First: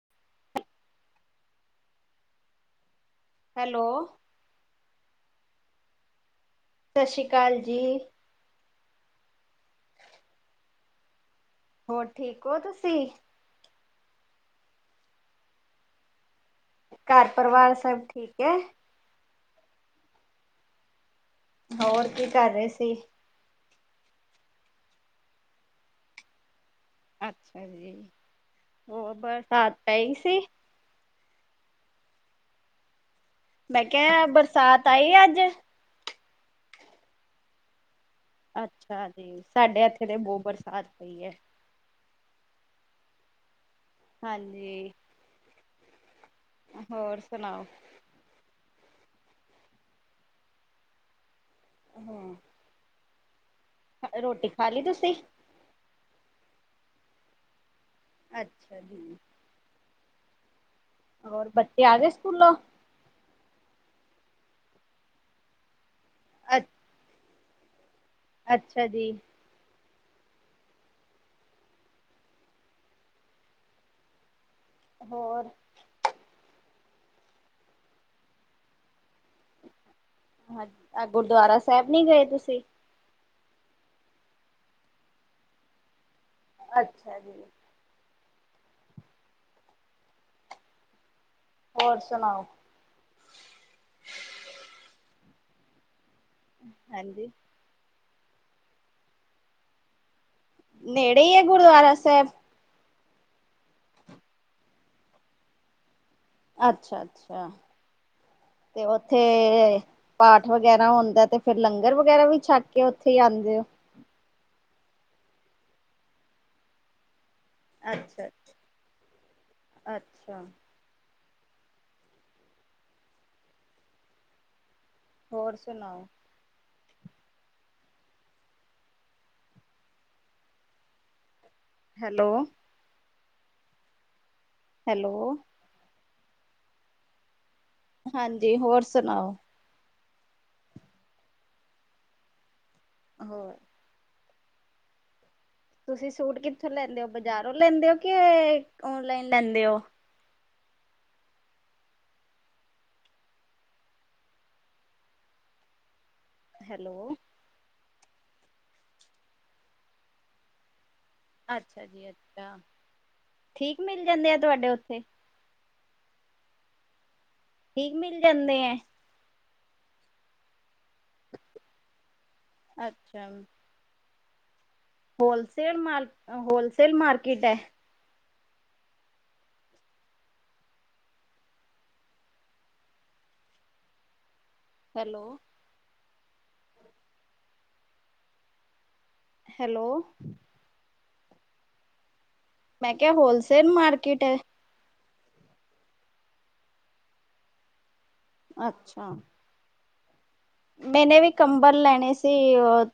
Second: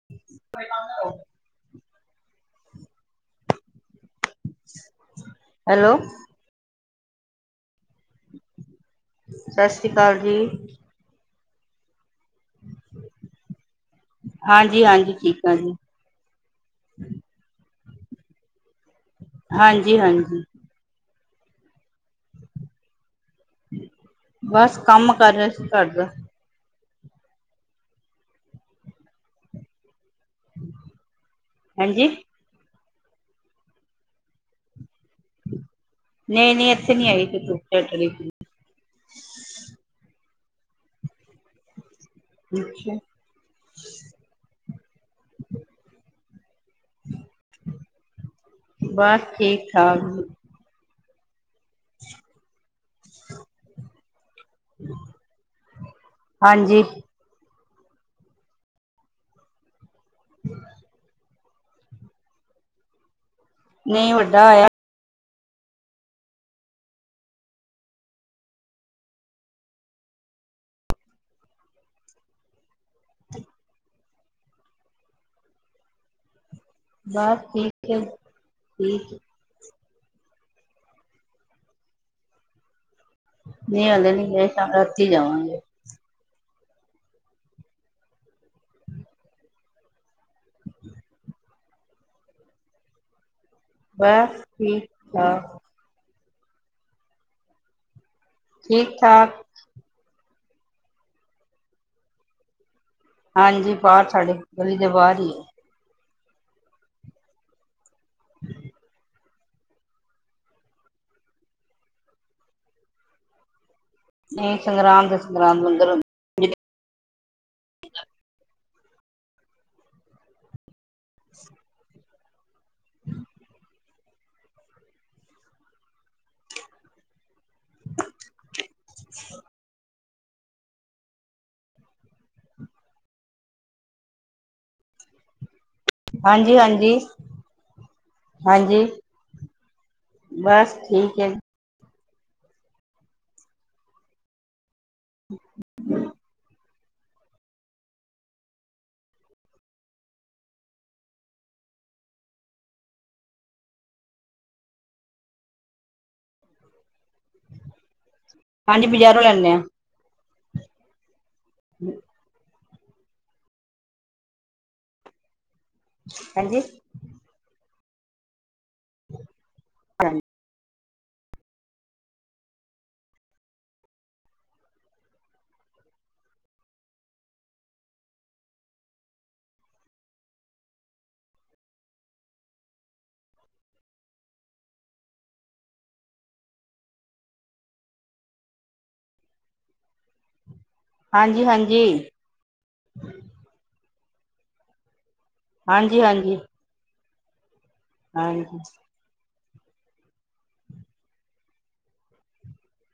[unintelligible] Hello, hello, ਸਤਿ ਸ਼੍ਰੀ ਅਕਾਲ ਜੀ। ਸਤਿ ਸ਼੍ਰੀ ਅਕਾਲ ਜੀ। ਹੋਰ ਠੀਕ ਹੋ ਤੁਸੀਂ? ਹਾਂਜੀ-ਹਾਂਜੀ ਠੀਕ ਆ ਜੀ। ਘਰ ਪਰਿਵਾਰ ਸਭ ਠੀਕ ਹੈ। ਹਾਂਜੀ- ਹਾਂਜੀ। ਹੋਰ ਕੀ ਕਰ ਰਹੇ ਸੀ। ਬਸ, ਕੰਮ ਕਰ ਰਿਹਾ ਸੀ ਘਰ ਦਾ। ਅੱਛਾ ਜੀ, ਹੋਰ ਬਰਸਾਤ ਪਈ ਸੀ? ਹਾਂਜੀ। ਮੈਂ ਕਿਹਾ, ਬਰਸਾਤ ਆਈ ਆ ਅੱਜ? ਨਹੀਂ -ਨਹੀਂ ਇੱਥੇ ਨੀ ਆਈ। ਅੱਛਾ ਜੀ। ਸਾਡੇ ਹੱਥੇ ਤੇ ਬਹੁ ਬਰਸਾਤ ਪਈ ਹੈ। ਅੱਛਾ। ਹਾਂਜੀ। [inaudible] ਹੋਰ ਸੁਣਾਓ? ਬਸ, ਠੀਕ-ਠਾਕ। ਹਾਂ [inaudible] ਰੋਟੀ ਖਾ ਲਈ ਤੁਸੀਂ? ਹਾਂਜੀ। ਅੱਛਾ ਜੀ। ਹੂੰ, [inaudible] ਹੋਰ ਬੱਚੇ ਆ ਸਕੂਲੋ? ਨਹੀਂ, ਵੱਡਾ ਆਇਆ। ਅੱ ਅੱਛਾ ਜੀ। [inaudible] ਹੋਰ? ਬਸ, ਠੀਕ ਹੈ ਠੀਕ। ਗੁਰਦੁਆਰਾ ਸਾਹਿਬ ਨੀ ਗਏ ਤੁਸੀਂ? ਨੀ ਹਲੇ ਨੀ ਗਏ, ਰਾਤ ਹੀ ਜਾਵਾਂਗੇ। ਅੱਛਾ ਜੀ। ਹੋਰ ਸੁਣਾਓ? ਬਸ, ਠੀਕ -ਠਾਕ। ਹਾਂਜੀ। ਠੀਕ -ਠਾਕ। ਨੇੜੇ ਹੀ ਹੈ ਗੁਰਦੁਆਰਾ ਸਾਹਿਬ। ਹਾਂਜੀ, ਬਾਹਰ ਸਾਡੇ ਗਲੀ ਦੇ ਬਾਹਰ ਹੀ ਹੈ। ਅੱਛਾ-ਅੱਛਾ ਤੇ ਉਥੇ, ਤੇ, ਪਾਠ ਵਗੈਰਾ ਹੁੰਦਾ, ਤੇ ਫੇਰ ਲੰਗਰ ਵਗੈਰਾ ਵੀ ਛੱਡ ਕੇ ਉੱਥੇ ਹੀ ਆਂਦੇ ਹੋ। ਨਹੀਂ, ਸੰਗਰਾਂਦ ਦੇ ਸੰਗਰਾਂਦ ਲੰਗਰ ਅੱਛਾਜੀ, ਅੱਛਾ- ਅੱਛਾ। ਹੋਰ ਸੁਣਾਓ? [inaudible] ਹੈਲੋ, ਹੈਲੋ, ਹਾਂਜੀ-ਹਾਂਜੀ। ਹਾਂਜੀ, ਹੋਰ ਸੁਣਾਓ? ਬਸ ਠੀਕ ਹੈ ਜੀ, ਹੋਰ? ਹੂੰ, ਤੁਸੀਂ ਸੂਟ ਕਿੱਥੋਂ ਲੈਂਦੇ ਹੋ, ਬਜ਼ਾਰੋਂ ਲੈਂਦੇ ਹੋ, ਕਿ ਔਨਲਾਈਨ ਲੈਂਦੇ ਹੋ। ਹੈਲੋ, ਹਾਂਜੀ, ਬਜ਼ਾਰੋਂ ਲੈਂਦੇ ਹਾਂ। ਅੱਛਾ ਜੀ, ਅੱਛਾ ਠੀਕ ਮਿਲ ਜਾਂਦੇ, ਆ ਤੁਹਾਡੇ ਉੱਥੇ ਹਾਂਜੀ। ਠੀਕ ਮਿਲ ਜਾਂਦੇ। ਹਾਂ, ਅੱਛਾ, ਹੋਲਸੇਲ ਮਾਰਕ, ਹੋਲਸੇਲ ਮਾਰਕੀਟ ਹੈ। ਹੈਲੋ, ਹੈਲੋ, ਹਾਂਜੀ-ਹਾਂਜੀ। ਮੈਂ ਕਿਹਾ, ਹੋਲਸੇਲ ਮਾਰਕੀਟ ਹੈ। ਹਾਂਜੀ-ਹਾਂਜੀ। ਅੱਛਾ। ਮੈਨੇ ਵੀ ਕੰਬਲ ਲੈਣੇ ਸੀ।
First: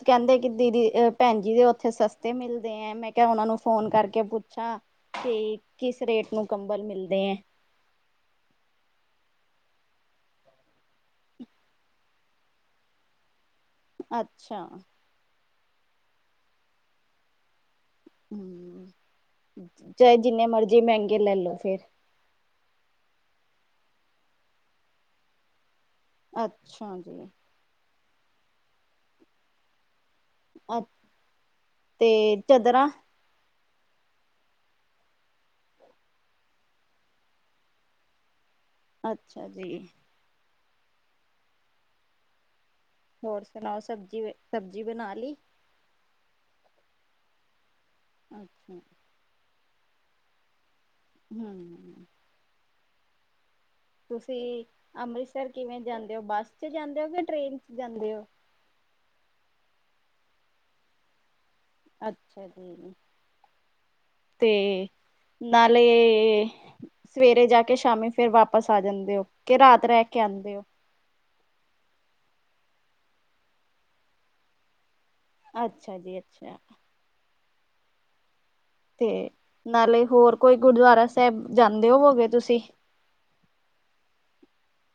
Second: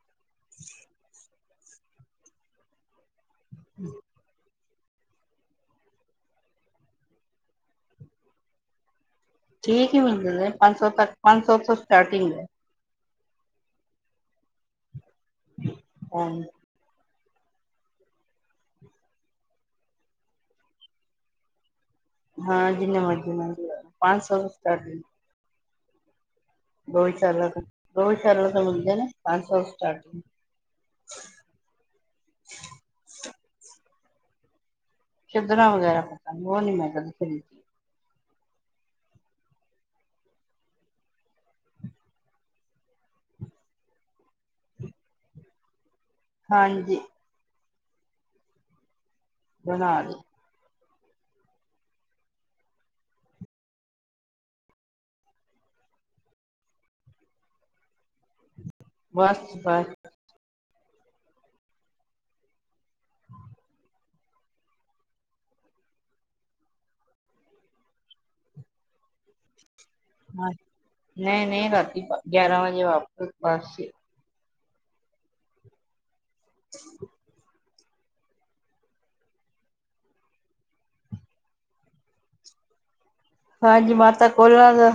ਕਹਿੰਦੇ ਕਿ ਦੀਦੀ ਭੈਣ ਜੀ ਦੇ ਉੱਥੇ ਸਸਤੇ ਮਿਲਦੇ ਹੈ। ਮੈਂ ਭੈਨਾਂ ਨੂੰ ਫੋਨ ਕਰਕੇ ਪੁੱਛਾਂ ਕਿ, ਕਿਸ ਰੇਟ ਨੂੰ ਕੰਬਲ ਮਿਲਦੇ ਹੈ। ਠੀਕ ਹੀ ਮਿਲਦੇਦੇ। ਪੰਜ ਸੌ ਤੱਕ, ਪੰਜ ਸੌ ਤੋਂ ਸਟਾਰਟਿੰਗ ਹੈ। ਅੱਛਾ। ਹਾਂ। ਹਮ, ਚਾਹੇ ਜਿੰਨੇ ਮਰਜ਼ੀ ਮਹਿੰਗੇ ਲੈ ਲੋ ਫੇਰ। ਹਾਂ, ਜਿੰਨੇ ਮਰਜ਼ੀ ਮੈਹਗੇਜ ਪੰਜ ਸੌ ਸਟਾਰ। ਅ ਗਾਊਸ਼ਾਲਾ ਤੋਂ, ਗਊਸ਼ਾਲਾ ਤੋ ਮਿਲਦੇ ਨੇ ਪੰਜ ਸੌ ਸਟਾਰਟ ਅੱ ਤੇ ਚਾਦਰਾਂ ਚਦਰਾ ਵਗੈਰਾ ਉਹ ਨੀ ਮੈਂ ਕਦੇ ਖਰੀਦੀ। ਅੱਛਾ ਜੀ। ਹੋਰ ਸੁਣਾਓ ਸਬਜ਼ੀ-ਸਬਜ਼ੀ ਬਣਾ ਲਈ? ਹਾਂਜੀ। ਅੱਛਾ। ਬਨਾ ਲਈ। ਹਮ। ਤੁਸੀਂ ਅੰਮ੍ਰਿਤਸਰ ਕਿਵੇਂ ਜਾਂਦੇ ਹੋ ਬੱਸ ਚ' ਜਾਂਦੇ ਹੋ ਕਿ ਟ੍ਰੇਨ ਚ ਜਾਂਦੇ ਹੋ। ਬਸ-ਬਸ। ਅੱਛਾ ਜੀ ਜ ਤੇ ਨਾਲੇ ਸਵੇਰੇ ਜਾ ਕੇ ਸ਼ਾਮੀ ਫਿਰ ਵਾਪਸ ਆ ਜਾਂਦੇ ਹੋ ਕੇ ਰਾਤ ਰਹਿ ਕੇ ਆਉਂਦੇ ਹੋ। ਨਹੀਂ-ਨਹੀਂ ਰਾਤੀ ਗਿਆਰਾਂ ਵਜੇ ਵਾਪਰ ਬਸ ਚ'। ਅੱਛਾ ਜੀ, ਅੱਛਾ। [inaudible] ਤੇ ਨਾਲੇ ਹੋਰ ਕੋਈ ਗੁਰਦੁਆਰਾ ਸਾਹਿਬ ਜਾਂਦੇ ਹੋਵੋਗੇ ਤੁਸੀਂ ਹਾਂਜੀ, ਮਾਤਾ ਕੋਲਾਂ ਦਾ,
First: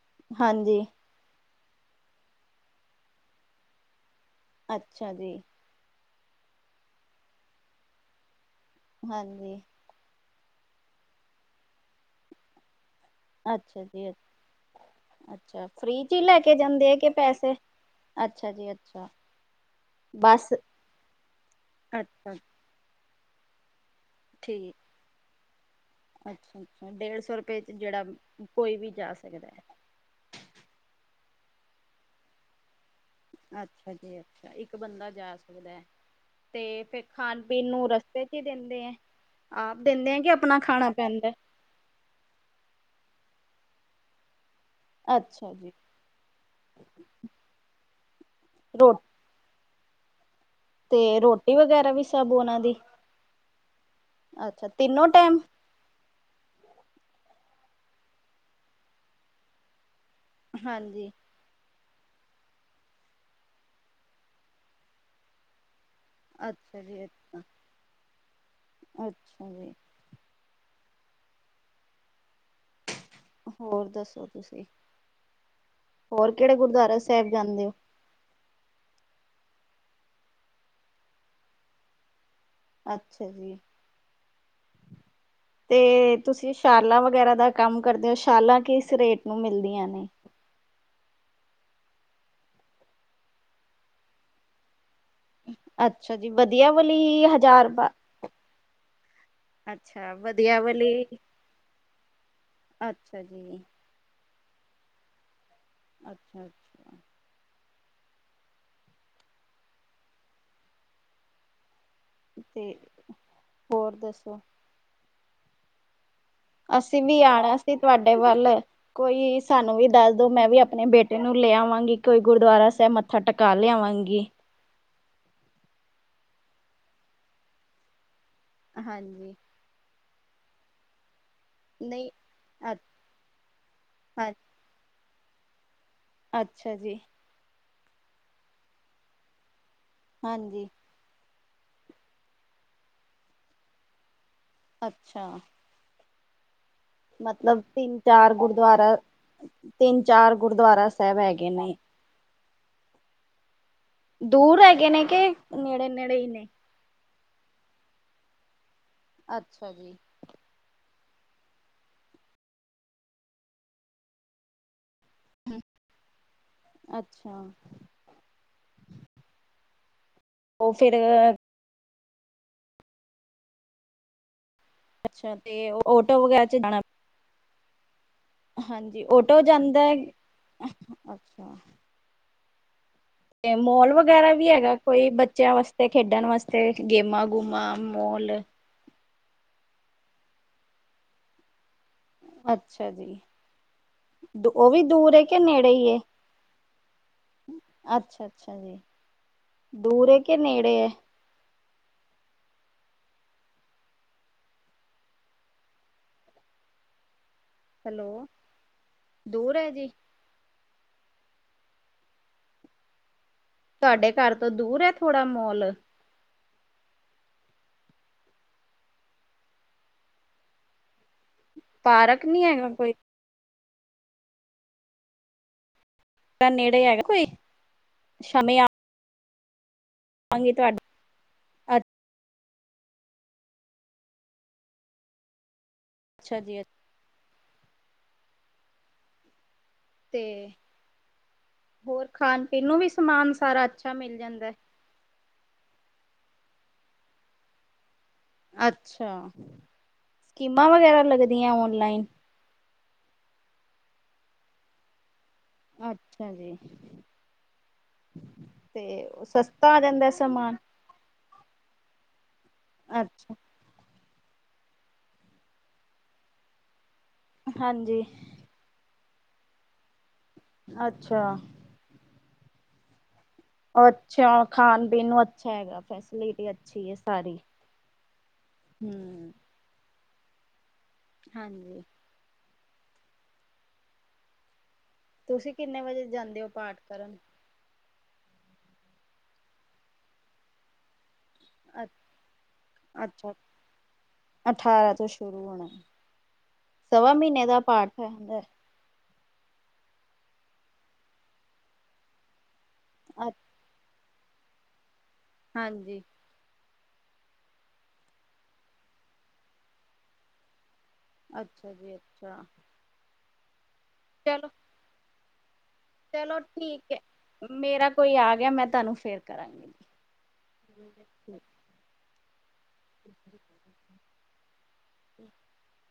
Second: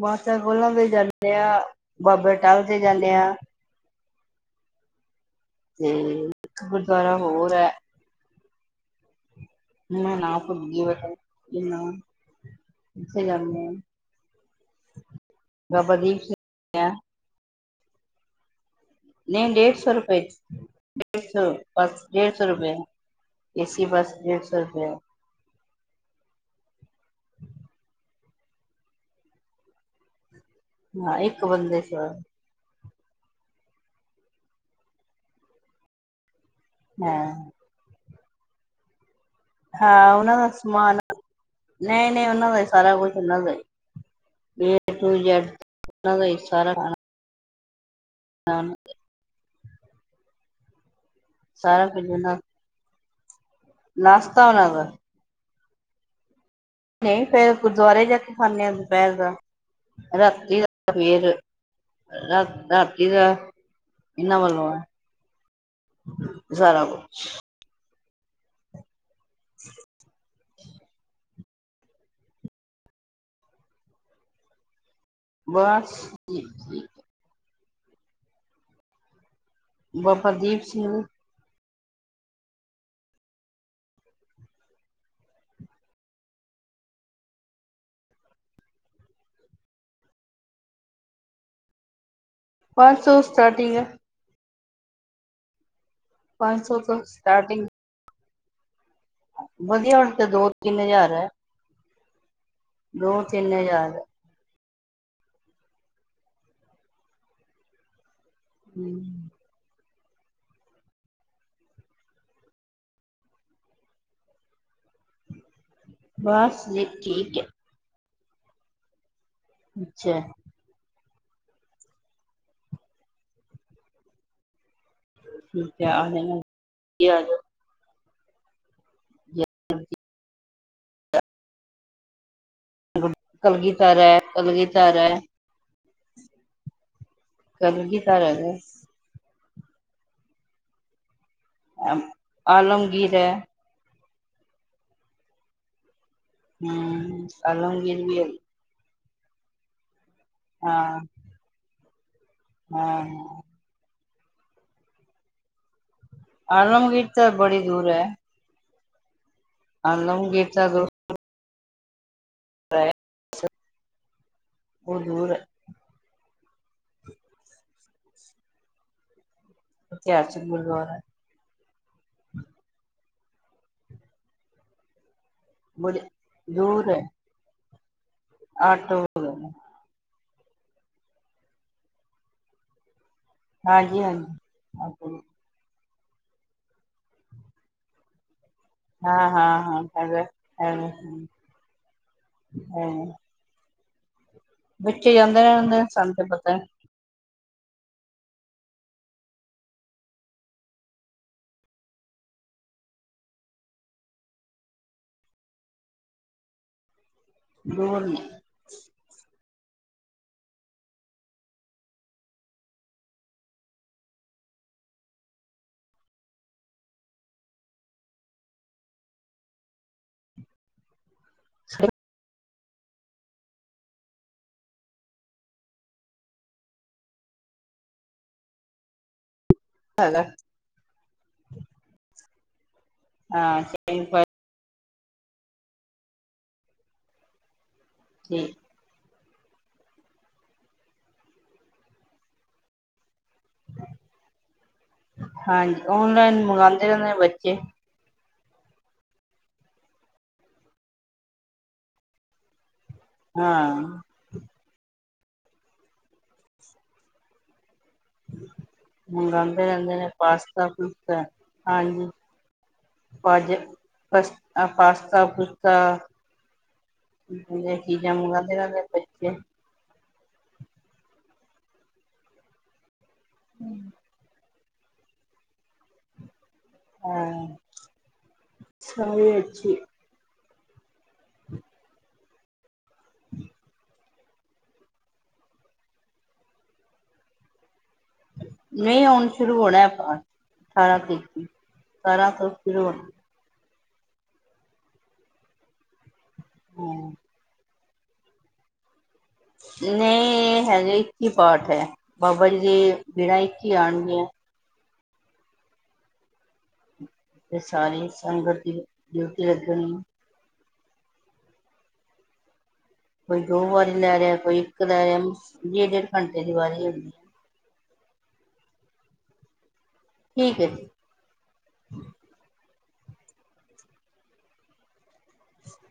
ਮਾਤਾ ਕੋਲਾਂ ਹਾਂਜੀ ਦੇ ਜਾ ਜਾਂਦੇ ਆ। ਬਾਬਾ ਅਟਾਲ ਤੇ ਜਾਂਦੇ ਹਾਂ। ਅੱਛਾ ਜੀ। ਤੇ ਇੱਕ ਗੁਰਦੁਆਰਾ ਹੋਰ ਹੈ। ਹਾਂਜੀ। ਮੈ ਨਾਮ ਭੁਲ ਗਈ। ਅੱਛਾ ਜੀ ਅੱਛਾ, ਬਾਬਾ ਫ੍ਰੀ ਚ ਹੀ ਦੀਪ ਲੈ ਕੇ ਸਿੰਘ ਜਾਂਦੇ ਆ ਕਿ, ਪੈਸੇ ਅੱਛਾ ਜੀ, ਅੱਛਾ ਨਹੀਂ, ਡੇਢ ਸੌ ਰੁਪਏ ਬਸ ਬਸ, ਡੇਢ ਅੱਛਾ ਸੌ ਰੁਪਏ ਏਸੀ ਬੱਸ, ਡੇਢ ਸੌ ਠੀਕ ਰੁਪਆ ਅੱਛਾ-ਅੱਛਾ ਡੇਢ ਸੌ ਰੁਪਏ ਚ, ਜਿਹੜਾ ਕੋਈ ਵੀ ਜਾ ਸਕਦਾ ਹੈ ਹਾਂ, ਇੱਕ ਬੰਦੇ ਸਵਾਰੀ ਅੱਛਾ ਜੀ, ਅੱਛਾ ਇੱਕ ਬੰਦਾ ਜਾ ਸਕਦਾ ਹੈ। ਤੇ ਫਿਰ ਹਾਂ ਖਣ ਪੀਣ ਨੂੰ, ਰਸਤੇ ਚ ਹੀ ਦਿੰਦੇ ਆ ਆਪ ਦਿੰਦੇ ਆ ਕਿ ਆਪਣਾ, ਖਾਣਾ ਪੈਂਦਾ ਨਹੀਂ--ਨਹੀਂ ਉਹਨਾਂ ਦਾ ਹੀ ਸਾਰਾ ਕੁਛ ਉਹਨਾਂ ਦਾ, ਹੀ ਜ ਅੱਛਾ ਜੀ ਦਾ ਸਾਰਾ ਖਾਣਾ [inaudible] ਰੋ ਤੇ ਰੋਟੀ ਸਾਰਾ ਵਗੈਰਾ ਵੀ, ਕੁਝ ਸਭ ਉਹਨਾਂ ਦੀ ਨਾਸ਼ਤਾ ਅੱਛਾ ਉਹਨਾਂ ਦਾ ਤਿੰਨੋ ਟਾਈਮ ਨਹੀਂ ਫੇਰ ਗੁਰਦੁਆਰੇ, ਜਾ ਕੇ ਖਾਣੇ ਆ ਦੁਪਹਿਰ ਦਾ, ਰਾਤੀ ਦਾ ਹਾਂਜੀ ਫੇਰ ਰਾ ਰਾਤੀ ਦਾ, ਇਹਨਾਂ ਵੱਲੋਂ ਆ ਅੱਛਾ ਸਾਰਾ ਜੀ ਕੁਛ ਅੱਛਾ ਅੱਛਾ ਜੀ। [unintelligible] ਹੋਰ ਦੱਸੋ ਤੁਸੀਂ? ਬਸ ਹੋਰ ਕਿਹੜੇ ਗੁਰਦੁਆਰਾ ਸਾਹਿਬ ਜਾਂਦੇ ਹੋ? ਬਾਬਾ ਦੀਪ ਸਿੰਘ, ਅੱਛਾ ਜੀ, ਤੇ ਤੁਸੀਂ, ਸ਼ਾਲਾਂ ਵਗੈਰਾ ਦਾ ਕੰਮ ਕਰਦੇ ਹੋ? ਸ਼ਾਲਾਂ ਕਿਸ ਰੇਟ ਨੂੰ ਮਿਲਦੀਆਂ ਨੇ ਪੰਜ ਸੌ, ਸਟਾਰਟਿੰਗ ਹੈ ਅੱਛਾ ਜੀ, ਪੰਜ ਵਧੀਆ ਸੌ ਵਾਲੀ ਤੋਂ ਹੀ ਸਟਾਰਟਿੰਗ ਹਜ਼ਾਰ ਵਧੀਆ ਵਾਲੀ ਅੱਛਾ ਤੇ, ਦੋ ਵਧੀਆ ਤਿੰਨ ਵਾਲੀ ਹਜ਼ਾਰ ਹੈ। ਦੋ ਅੱਛਾ ਤਿੰਨ ਜੀ ਹਜ਼ਾਰ, ਅੱਛਾ ਅੱਛਾ ਹੂੰ, [inaudible] ਤੇ ਹੋਰ ਦੱਸੋ? ਬਸ ਜੀ ਅਸੀਂ ਵੀ ਠੀਕ ਹੈ ਆਣਾ ਸੀ, ਤੁਹਾਡੇ ਵੱਲ ਕੋਈ ਸਾਨੂੰ ਵੀ ਦੱਸ ਅੱਛਾ ਦੋ, ਮੈਂ ਵੀ ਆਪਣੇ ਬੇਟੇ ਤੈਨੂੰ ਲੈ ਆਵਾਂਗੀ, ਕੋਈ ਗੁਰਦੁਆਰਾ ਸਾਹਿਬ ਮੱਥਾ, ਟਕਾ ਲਿਆਵਾਂਗੀ। ਜੇ ਆਣਾ ਈ ਤੇ, ਆ ਜਾਓ ਹਾਂਜੀ, ਜੀ। ਨਹੀਂ, ਅ ਕਲਗੀ ਧਰ ਹੈ, ਹਾਂ, ਕਲਗੀ ਧਰ ਹੈ। ਅੱਛਾ ਜੀ। ਕਲਗੀ ਧਰ ਐ। ਸੀ। ਹਾਂਜੀ। ਆਲਮਗੀਰ ਏ ਅੱਛਾ ਹੂੰ, [inaudible] ਮਤਲਬ, ਤਿੰਨ ਚਾਰ ਗੁਰ ਤਿੰਨ, ਚਾਰ ਗੁਰਗੁਆਰਾ ਸਾਹਿਬ ਹੈਗੇ ਨੇ ਹਾਂ ਦੂਰ ਹੈਗੇ ਨੇ, ਕਿ ਨੇੜੇ--ਨੇੜੇ ਹੀ ਨੇ? ਆਲਮਗੀਰ, ਤਾਂ ਬੜੀ ਦੂਰ ਹੈ ਅੱਛਾ ਜੀ, ਆਲਮਗੀਰ ਚੱਲੋ ਉਹ ਦੂਰ ਹੈ ਅੱਛਾ। ਇਤਿਹਾਸਿਕ ਉਹ ਫਿਰ ਗੁਰਦੁਆਰਾ। ਅੱਛਾ ਤੇ, ਆਟੋ ਵਗੈਰਾ'ਚ ਜਾਣਾ ਹਾਂਜੀ, ਓਟੋ ਜਾਂਦਾ ਏ, ਅੱਛਾ। ਤੇ ਮੌਲ ਵਗੈਰਾ ਵੀ ਹੈਗਾ ਕੋਈ, ਬੱਚਿਆਂ ਵਾਸਤੇ? ਖੇਡਣ ਵਾਸਤੇ, ਗੇਮਾਂ-ਗੂਮਾ, ਮੌਲ ਹਾ, ਹਾ, ਹਾਂ, ਹੈਗਾ, ਹੈਗਾ। ਅੱਛਾ ਹੈਗਾ ਜੀ, ਉਹ ਵੀ ਬੱਚੇ ਦੂਰ ਏ, ਕਿ ਜਾਂਦੇ ਨੇ ਨੇੜੇ ਹੁੰਦੇ ਨੇ, ਹੀ? ਸਾਨੂੰ ਤੇ ਪਤਾ ਹੈ, ਅੱਛਾ ਅੱਛਾ ਜੀ ਦੂਰ, ਹੈ ਕਿ ਨੇੜੇ ਦੂਰ ਨੇ ਹੈਲੋ, ਦੂਰ ਹੈ ਹੈਗਾ? ਤੁਹਾਡੇ, ਘਰ ਤੋਂ ਦੂਰ ਥੋੜਾ ਮੋਲ ਫਰਕ ਨਹੀਂ ਹੈਗਾ, ਕੋਈ? ਨੇੜੇ ਹੈਗਾ ਕੋਈ, ਸ਼ਮੇ ਆ ਹੈਗਾ। ਤੁਹਾਡੇ ਹਾਂ, ਸਹੀਂ ਪਰ ਅੱਛਾ ਜੀ, ਅੱ ਕੀ? ਤੇ, ਹੋਰ ਖਾਣ-ਪੀਣ ਨੂੰ ਵੀ ਸਮਾਨ, ਸਾਰਾ ਅੱਛਾ ਮਿਲ ਜਾਂਦਾ? ਹਾਂਜੀ, ਓਨਲਾਈਨ ਮੰਗਾਂਦੇ ਰਹਿੰਦੇ ਨੇ, ਬੱਚੇ। ਅੱਛਾ, ਸਕੀਮਾਂ ਵਗੈਰਾ ਲੱਗਦੀਆਂ, ਓਨਲਾਈਨ? ਹਾਂ ਅੱਛਾ ਜੀ। ਤੇ ਮੰਗਾਂਦੇ ਸਸਤਾ ਆ ਰਹਿੰਦੇ ਨੇ, ਜਾਂਦਾ ਸਮਾਨ। ਪਾਸਤਾ-ਪੁਸਤਾ ਹਾਂਜੀ। ਅੱਛਾ। ਅੱਜ ਪਾਸਤਾ-ਪੁਸਤਾ ਇਹੋ ਜੀਆ ਹਾਂਜੀ। ਚੀਜ਼ਾਂ, ਮੰਗਵਾਦੇ ਰਹਿੰਦੇ ਬੱਚੇ। ਅੱਛਾ। ਉਹ ਅੱਛਾ, ਖਾਣ-ਪੀਣ ਨੂੰ ਅੱਛੀਆਂ ਹੈਗੀਆਂ, ਫੈਸਿਲਿਟੀ ਅੱਛੀ ਏ ਸਾਰੀ। ਹਾਂ ਹੂੰ ਸਾਰੇ ਅੱਛੀ ਹਾਂਜੀ। ਤੁਸੀਂ ਕਿੰਨੇ ਵਜੇ ਜਾਂਦੇ ਹੋ, ਪਾਠ ਕਰਨ? ਨਹੀਂ ਹੁਣ‌ ਸ਼ੁਰੂ ਹੋਣਾ ਪਾਠ, ਅਠਾਰਾਂ ਤਰੀਕ ਤੋਂ। ਅੱ, ਸਤਾਰਾਂ ਸ਼ੁਰੂ ਹੋਣਾ ਅੱਛਾ। ਅਠਾਰਾ ਤੋਂ ਸ਼ੁਰੂ ਹੋਣਾ, ਸਵਾ ਮਹੀਨੇ ਦਾ ਪਾਠ ਹੈ ਹੁੰਦਾ? ਨਹੀਂ ਇਹ ਹੈਗੇ ਇੱਕੀ ਪਾਠ ਹੈ, ਬਾਬਾ ਜੀ ਦੇ ਅ ਜਿਹੜਾ ਇੱਕੀ ਆਣਗੀਆਂ। ਹਾਂਜੀ। ਤੇ ਸਾਰੇ ਸੰਗਤ ਦੀ, ਡਿਊਟੀ ਲੱਗਣੀ। ਅੱਛਾ ਜੀ, ਅੱਛਾ। ਕੋਈ ਦੋ ਵਾਰੀ ਲੈ ਰਿਹਾ, ਚਲੋ ਕੋਈ ਇੱਕ ਲੈ ਰਿਹਾ, ਡੇਢ-ਡੇਢ ਚਲੋ ਘੰਟੇ ਦੀ ਵਾਰੀ ਠੀਕ ਹੈ। ਹੈਗੀ। ਮੇਰਾ ਕੋਈ ਆਗਿਆ, ਮੈਂ ਤੁਹਾਨੂੰ ਫੇਰ ਕਰਾਂਗੀ। ਠੀਕ ਏ, ਜੀ। [inaudible] [inaudible]